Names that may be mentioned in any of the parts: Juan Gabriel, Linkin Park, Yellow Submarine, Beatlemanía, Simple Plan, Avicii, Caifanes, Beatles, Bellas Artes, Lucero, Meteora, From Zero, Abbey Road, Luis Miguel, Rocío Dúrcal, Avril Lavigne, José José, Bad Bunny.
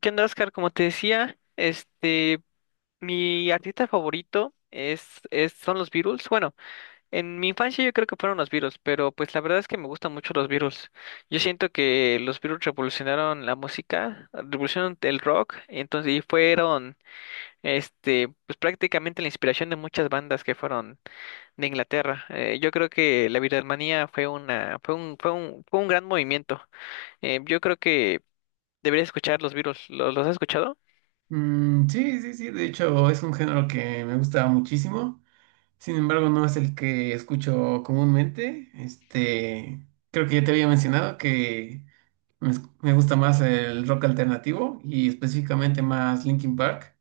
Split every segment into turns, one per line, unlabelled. ¿Qué onda, Oscar? Como te decía, mi artista favorito son los Beatles. Bueno, en mi infancia yo creo que fueron los Beatles, pero pues la verdad es que me gustan mucho los Beatles. Yo siento que los Beatles revolucionaron la música, revolucionaron el rock, pues prácticamente la inspiración de muchas bandas que fueron de Inglaterra. Yo creo que la Beatlemanía fue una, fue un, fue un, fue un gran movimiento. Yo creo que deberías escuchar los Beatles. Los has escuchado?
Sí, sí, sí, de hecho es un género que me gusta muchísimo, sin embargo no es el que escucho comúnmente, este, creo que ya te había mencionado que me gusta más el rock alternativo y específicamente más Linkin Park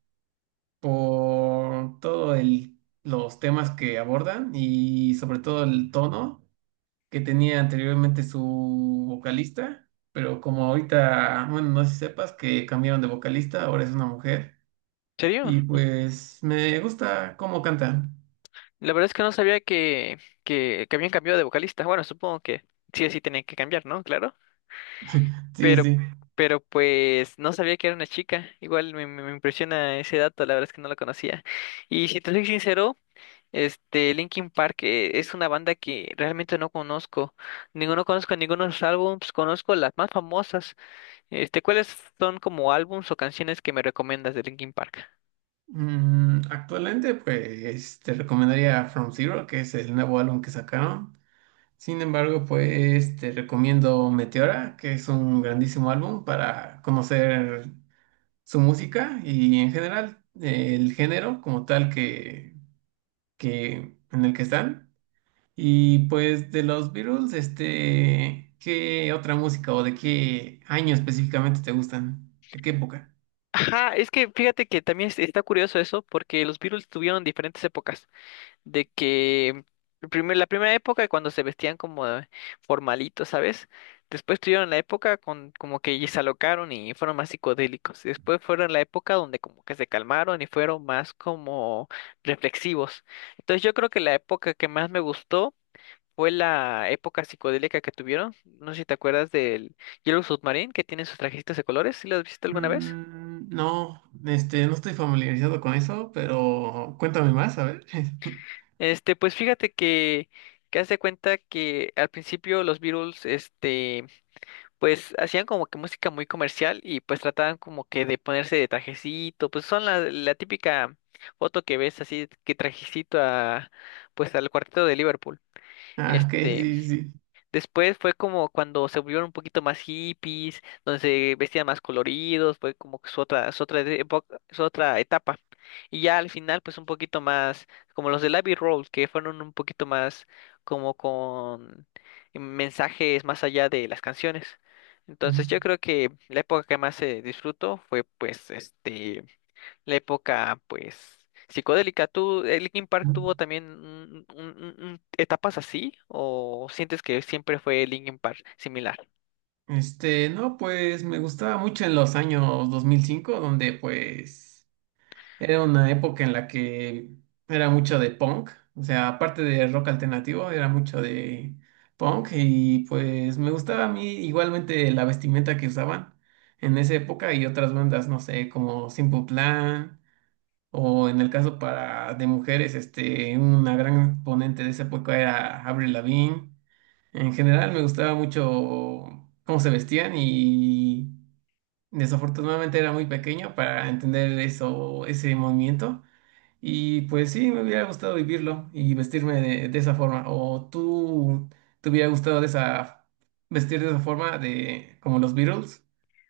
por los temas que abordan y sobre todo el tono que tenía anteriormente su vocalista, pero como ahorita, bueno, no sé si sepas que cambiaron de vocalista, ahora es una mujer.
¿En serio?
Y pues me gusta cómo canta.
La verdad es que no sabía que habían cambiado de vocalista. Bueno, supongo que sí o sí tenían que cambiar, ¿no? Claro.
Sí, sí,
Pero,
sí.
pero pues no sabía que era una chica. Igual me impresiona ese dato, la verdad es que no lo conocía. Y si te soy sincero, este Linkin Park es una banda que realmente no conozco. Ninguno Conozco ninguno de sus álbumes, conozco las más famosas. ¿Cuáles son como álbums o canciones que me recomiendas de Linkin Park?
Actualmente pues te recomendaría From Zero, que es el nuevo álbum que sacaron. Sin embargo, pues te recomiendo Meteora, que es un grandísimo álbum para conocer su música y en general el género como tal que en el que están. Y pues de los Beatles, este, ¿qué otra música o de qué año específicamente te gustan? ¿De qué época?
Ajá, es que fíjate que está curioso eso, porque los Beatles tuvieron diferentes épocas. De que La primera época cuando se vestían como formalitos, ¿sabes? Después tuvieron la época con como que y se alocaron y fueron más psicodélicos. Y después fueron la época donde como que se calmaron y fueron más como reflexivos. Entonces yo creo que la época que más me gustó fue la época psicodélica que tuvieron. No sé si te acuerdas del Yellow Submarine que tiene sus trajecitos de colores. ¿Sí lo has visto alguna vez?
Mm, no, este, no estoy familiarizado con eso, pero cuéntame más, a ver.
Pues fíjate que hace cuenta que al principio los Beatles, pues hacían como que música muy comercial y pues trataban como que de ponerse de trajecito, pues son la típica foto que ves así que trajecito a pues al cuarteto de Liverpool.
Ah, ok,
Este,
sí, sí.
Después fue como cuando se volvieron un poquito más hippies, donde se vestían más coloridos, fue como que su otra etapa. Y ya al final, pues un poquito más, como los del Abbey Road, que fueron un poquito más como con mensajes más allá de las canciones.
Ujú,
Entonces yo creo que la época que más se disfrutó fue pues, la época, pues, psicodélica. ¿Tú, Linkin Park
ujú.
tuvo también etapas así? ¿O sientes que siempre fue Linkin Park similar?
Este, no, pues me gustaba mucho en los años 2005, donde pues era una época en la que era mucho de punk, o sea, aparte de rock alternativo, era mucho de punk y pues me gustaba a mí igualmente la vestimenta que usaban en esa época y otras bandas, no sé, como Simple Plan. O en el caso para de mujeres, este, una gran ponente de esa época era Avril Lavigne. En general me gustaba mucho cómo se vestían y desafortunadamente era muy pequeño para entender eso, ese movimiento. Y pues sí, me hubiera gustado vivirlo y vestirme de esa forma. ¿O tú te hubiera gustado de esa vestir de esa forma de como los Beatles?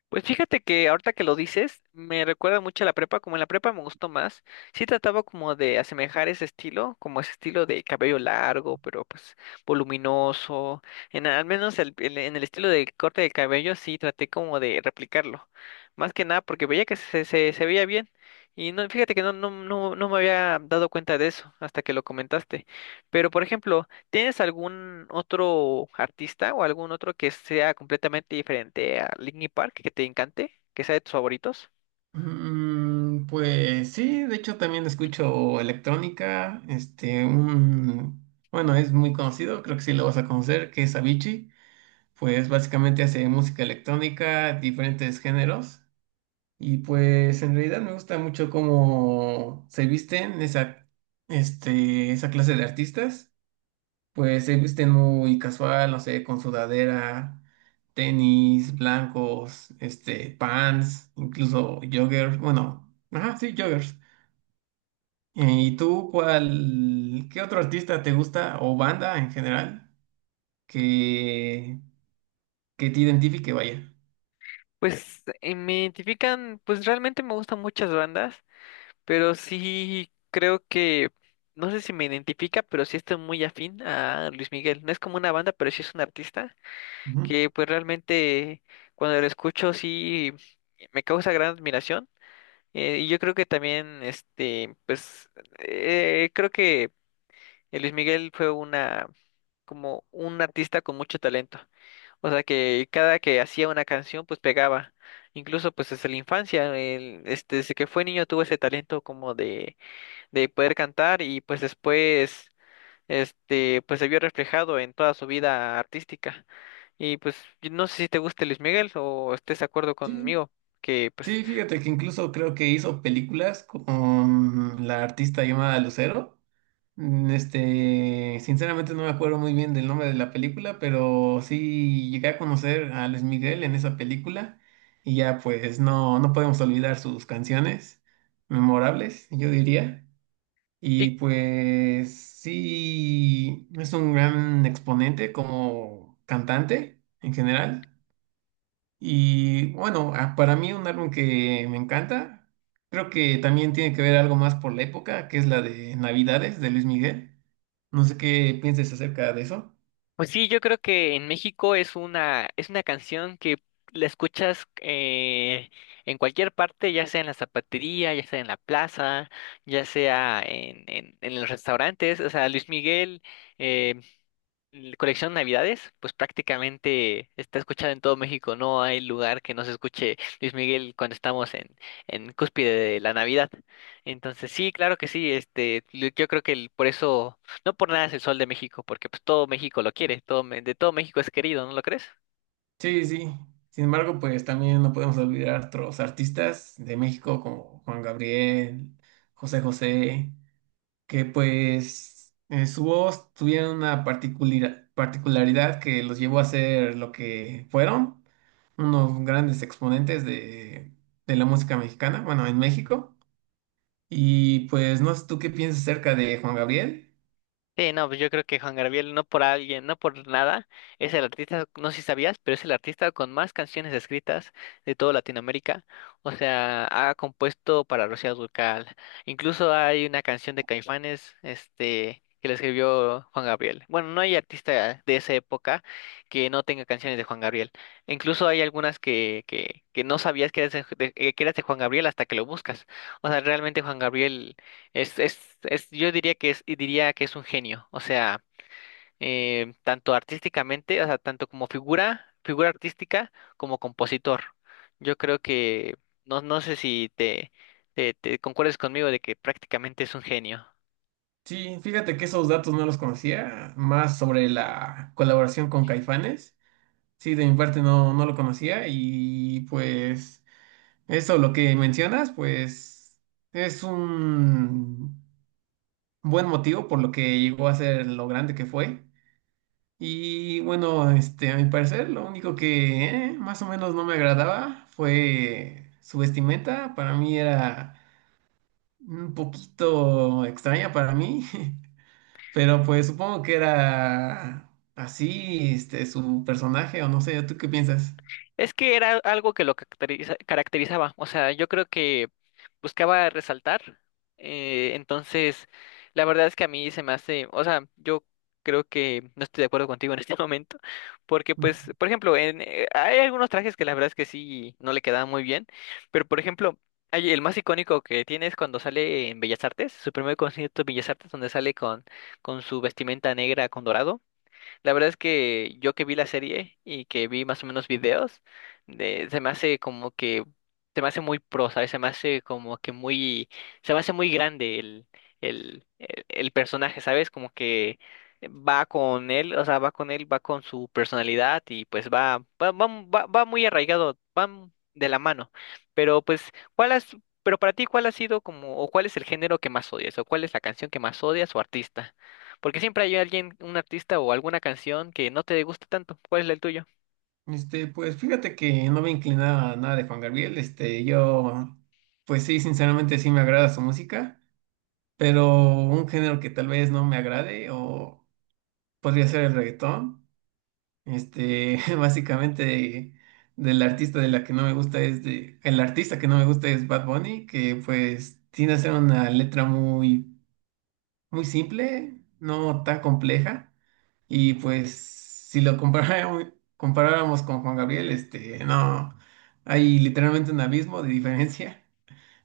Pues fíjate que ahorita que lo dices, me recuerda mucho a la prepa, como en la prepa me gustó más. Sí trataba como de asemejar ese estilo, como ese estilo de cabello largo, pero pues voluminoso. En al menos en el estilo de corte de cabello sí traté como de replicarlo. Más que nada porque veía que se veía bien. Y no, fíjate que no me había dado cuenta de eso hasta que lo comentaste. Pero por ejemplo, ¿tienes algún otro artista o algún otro que sea completamente diferente a Linkin Park que te encante, que sea de tus favoritos?
Pues sí, de hecho también escucho electrónica, este, un, bueno, es muy conocido, creo que sí lo vas a conocer, que es Avicii, pues básicamente hace música electrónica, diferentes géneros, y pues en realidad me gusta mucho cómo se visten esa, este, esa clase de artistas, pues se visten muy casual, no sé, con sudadera, tenis blancos, este, pants, incluso joggers. Bueno, ajá, sí, joggers. ¿Y tú qué otro artista te gusta o banda en general que, que te identifique, vaya?
Pues me identifican, pues realmente me gustan muchas bandas, pero sí creo que, no sé si me identifica, pero sí estoy muy afín a Luis Miguel. No es como una banda, pero sí es un artista
Ujú.
que pues realmente cuando lo escucho sí me causa gran admiración. Y yo creo que también, pues, creo que Luis Miguel como un artista con mucho talento. O sea que cada que hacía una canción, pues pegaba. Incluso pues desde la infancia, desde que fue niño tuvo ese talento como de poder cantar y pues después, pues se vio reflejado en toda su vida artística. Y pues yo no sé si te guste Luis Miguel o estés de acuerdo
Sí,
conmigo, que pues
sí, fíjate que incluso creo que hizo películas con la artista llamada Lucero. Sinceramente no me acuerdo muy bien del nombre de la película, pero sí llegué a conocer a Luis Miguel en esa película y ya pues no, no podemos olvidar sus canciones memorables, yo diría.
sí.
Y pues sí, es un gran exponente como cantante en general. Y bueno, para mí un álbum que me encanta, creo que también tiene que ver algo más por la época, que es la de Navidades de Luis Miguel. No sé qué pienses acerca de eso.
Pues sí, yo creo que en México es una canción que la escuchas en cualquier parte, ya sea en la zapatería, ya sea en la plaza, ya sea en los restaurantes. O sea, Luis Miguel, eh, colección Navidades, pues prácticamente está escuchado en todo México. No hay lugar que no se escuche Luis Miguel cuando estamos en cúspide de la Navidad. Entonces, sí, claro que sí. Yo creo que por eso, no por nada es el sol de México, porque pues todo México lo quiere, todo, me- de todo México es querido, ¿no lo crees?
Sí, sí. Sin embargo, pues también no podemos olvidar otros artistas de México como Juan Gabriel, José José, que pues en su voz tuvieron una particularidad que los llevó a ser lo que fueron, unos grandes exponentes de la música mexicana, bueno, en México. Y pues no sé tú qué piensas acerca de Juan Gabriel.
Sí, no, pues yo creo que Juan Gabriel, no por alguien, no por nada, es el artista, no sé si sabías, pero es el artista con más canciones escritas de toda Latinoamérica. O sea, ha compuesto para Rocío Dúrcal. Incluso hay una canción de Caifanes, que la escribió Juan Gabriel. Bueno, no hay artista de esa época que no tenga canciones de Juan Gabriel. Incluso hay algunas que no sabías que eras que eras de Juan Gabriel hasta que lo buscas. O sea, realmente Juan Gabriel. Es, yo diría que es, y diría que es un genio. O sea, tanto artísticamente, o sea, tanto como figura artística, como compositor. Yo creo que, no, no sé si te concuerdes conmigo de que prácticamente es un genio.
Sí, fíjate que esos datos no los conocía, más sobre la colaboración con Caifanes. Sí, de mi parte no, no lo conocía y pues eso, lo que mencionas, pues es un buen motivo por lo que llegó a ser lo grande que fue. Y bueno, este, a mi parecer, lo único que más o menos no me agradaba fue su vestimenta. Para mí era un poquito extraña para mí. Pero pues supongo que era así, este, su personaje, o no sé, ¿tú qué piensas?
Es que era algo que lo caracterizaba, o sea, yo creo que buscaba resaltar, entonces la verdad es que a mí se me hace, o sea, yo creo que no estoy de acuerdo contigo en este momento, porque pues, por ejemplo, hay algunos trajes que la verdad es que sí no le quedaban muy bien, pero por ejemplo, hay, el más icónico que tiene es cuando sale en Bellas Artes, su primer concierto en Bellas Artes, donde sale con su vestimenta negra con dorado. La verdad es que yo que vi la serie y que vi más o menos videos, se me hace como que, se me hace muy pro, ¿sabes? Se me hace como que muy, se me hace muy grande el personaje, ¿sabes? Como que va con él, o sea, va con él, va con su personalidad y pues va muy arraigado, van de la mano. Pero pues, pero para ti, ¿cuál ha sido como, o cuál es el género que más odias, o cuál es la canción que más odias o artista? Porque siempre hay alguien, un artista o alguna canción que no te gusta tanto. ¿Cuál es el tuyo?
Este, pues fíjate que no me inclinaba a nada de Juan Gabriel, este, yo, pues sí, sinceramente sí me agrada su música, pero un género que tal vez no me agrade, o podría ser el reggaetón, este, básicamente del artista de la que no me gusta es de, el artista que no me gusta es Bad Bunny, que pues tiene a ser una letra muy simple, no tan compleja. Y pues si lo comparáramos, comparáramos con Juan Gabriel, este, no, hay literalmente un abismo de diferencia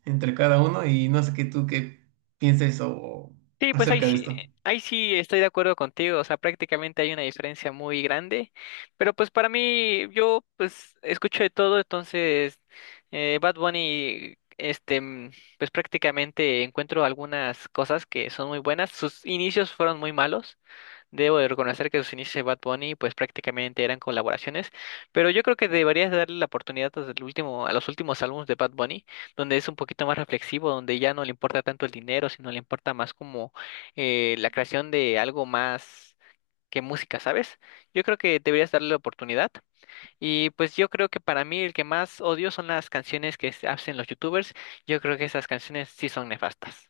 entre cada uno y no sé qué pienses o
Sí, pues
acerca de esto.
ahí sí estoy de acuerdo contigo. O sea, prácticamente hay una diferencia muy grande. Pero pues para mí, yo pues escucho de todo, entonces Bad Bunny, pues prácticamente encuentro algunas cosas que son muy buenas. Sus inicios fueron muy malos. Debo de reconocer que sus inicios de Bad Bunny pues prácticamente eran colaboraciones, pero yo creo que deberías darle la oportunidad a el último, a los últimos álbumes de Bad Bunny, donde es un poquito más reflexivo, donde ya no le importa tanto el dinero, sino le importa más como la creación de algo más que música, ¿sabes? Yo creo que deberías darle la oportunidad. Y pues yo creo que para mí el que más odio son las canciones que se hacen los youtubers. Yo creo que esas canciones sí son nefastas.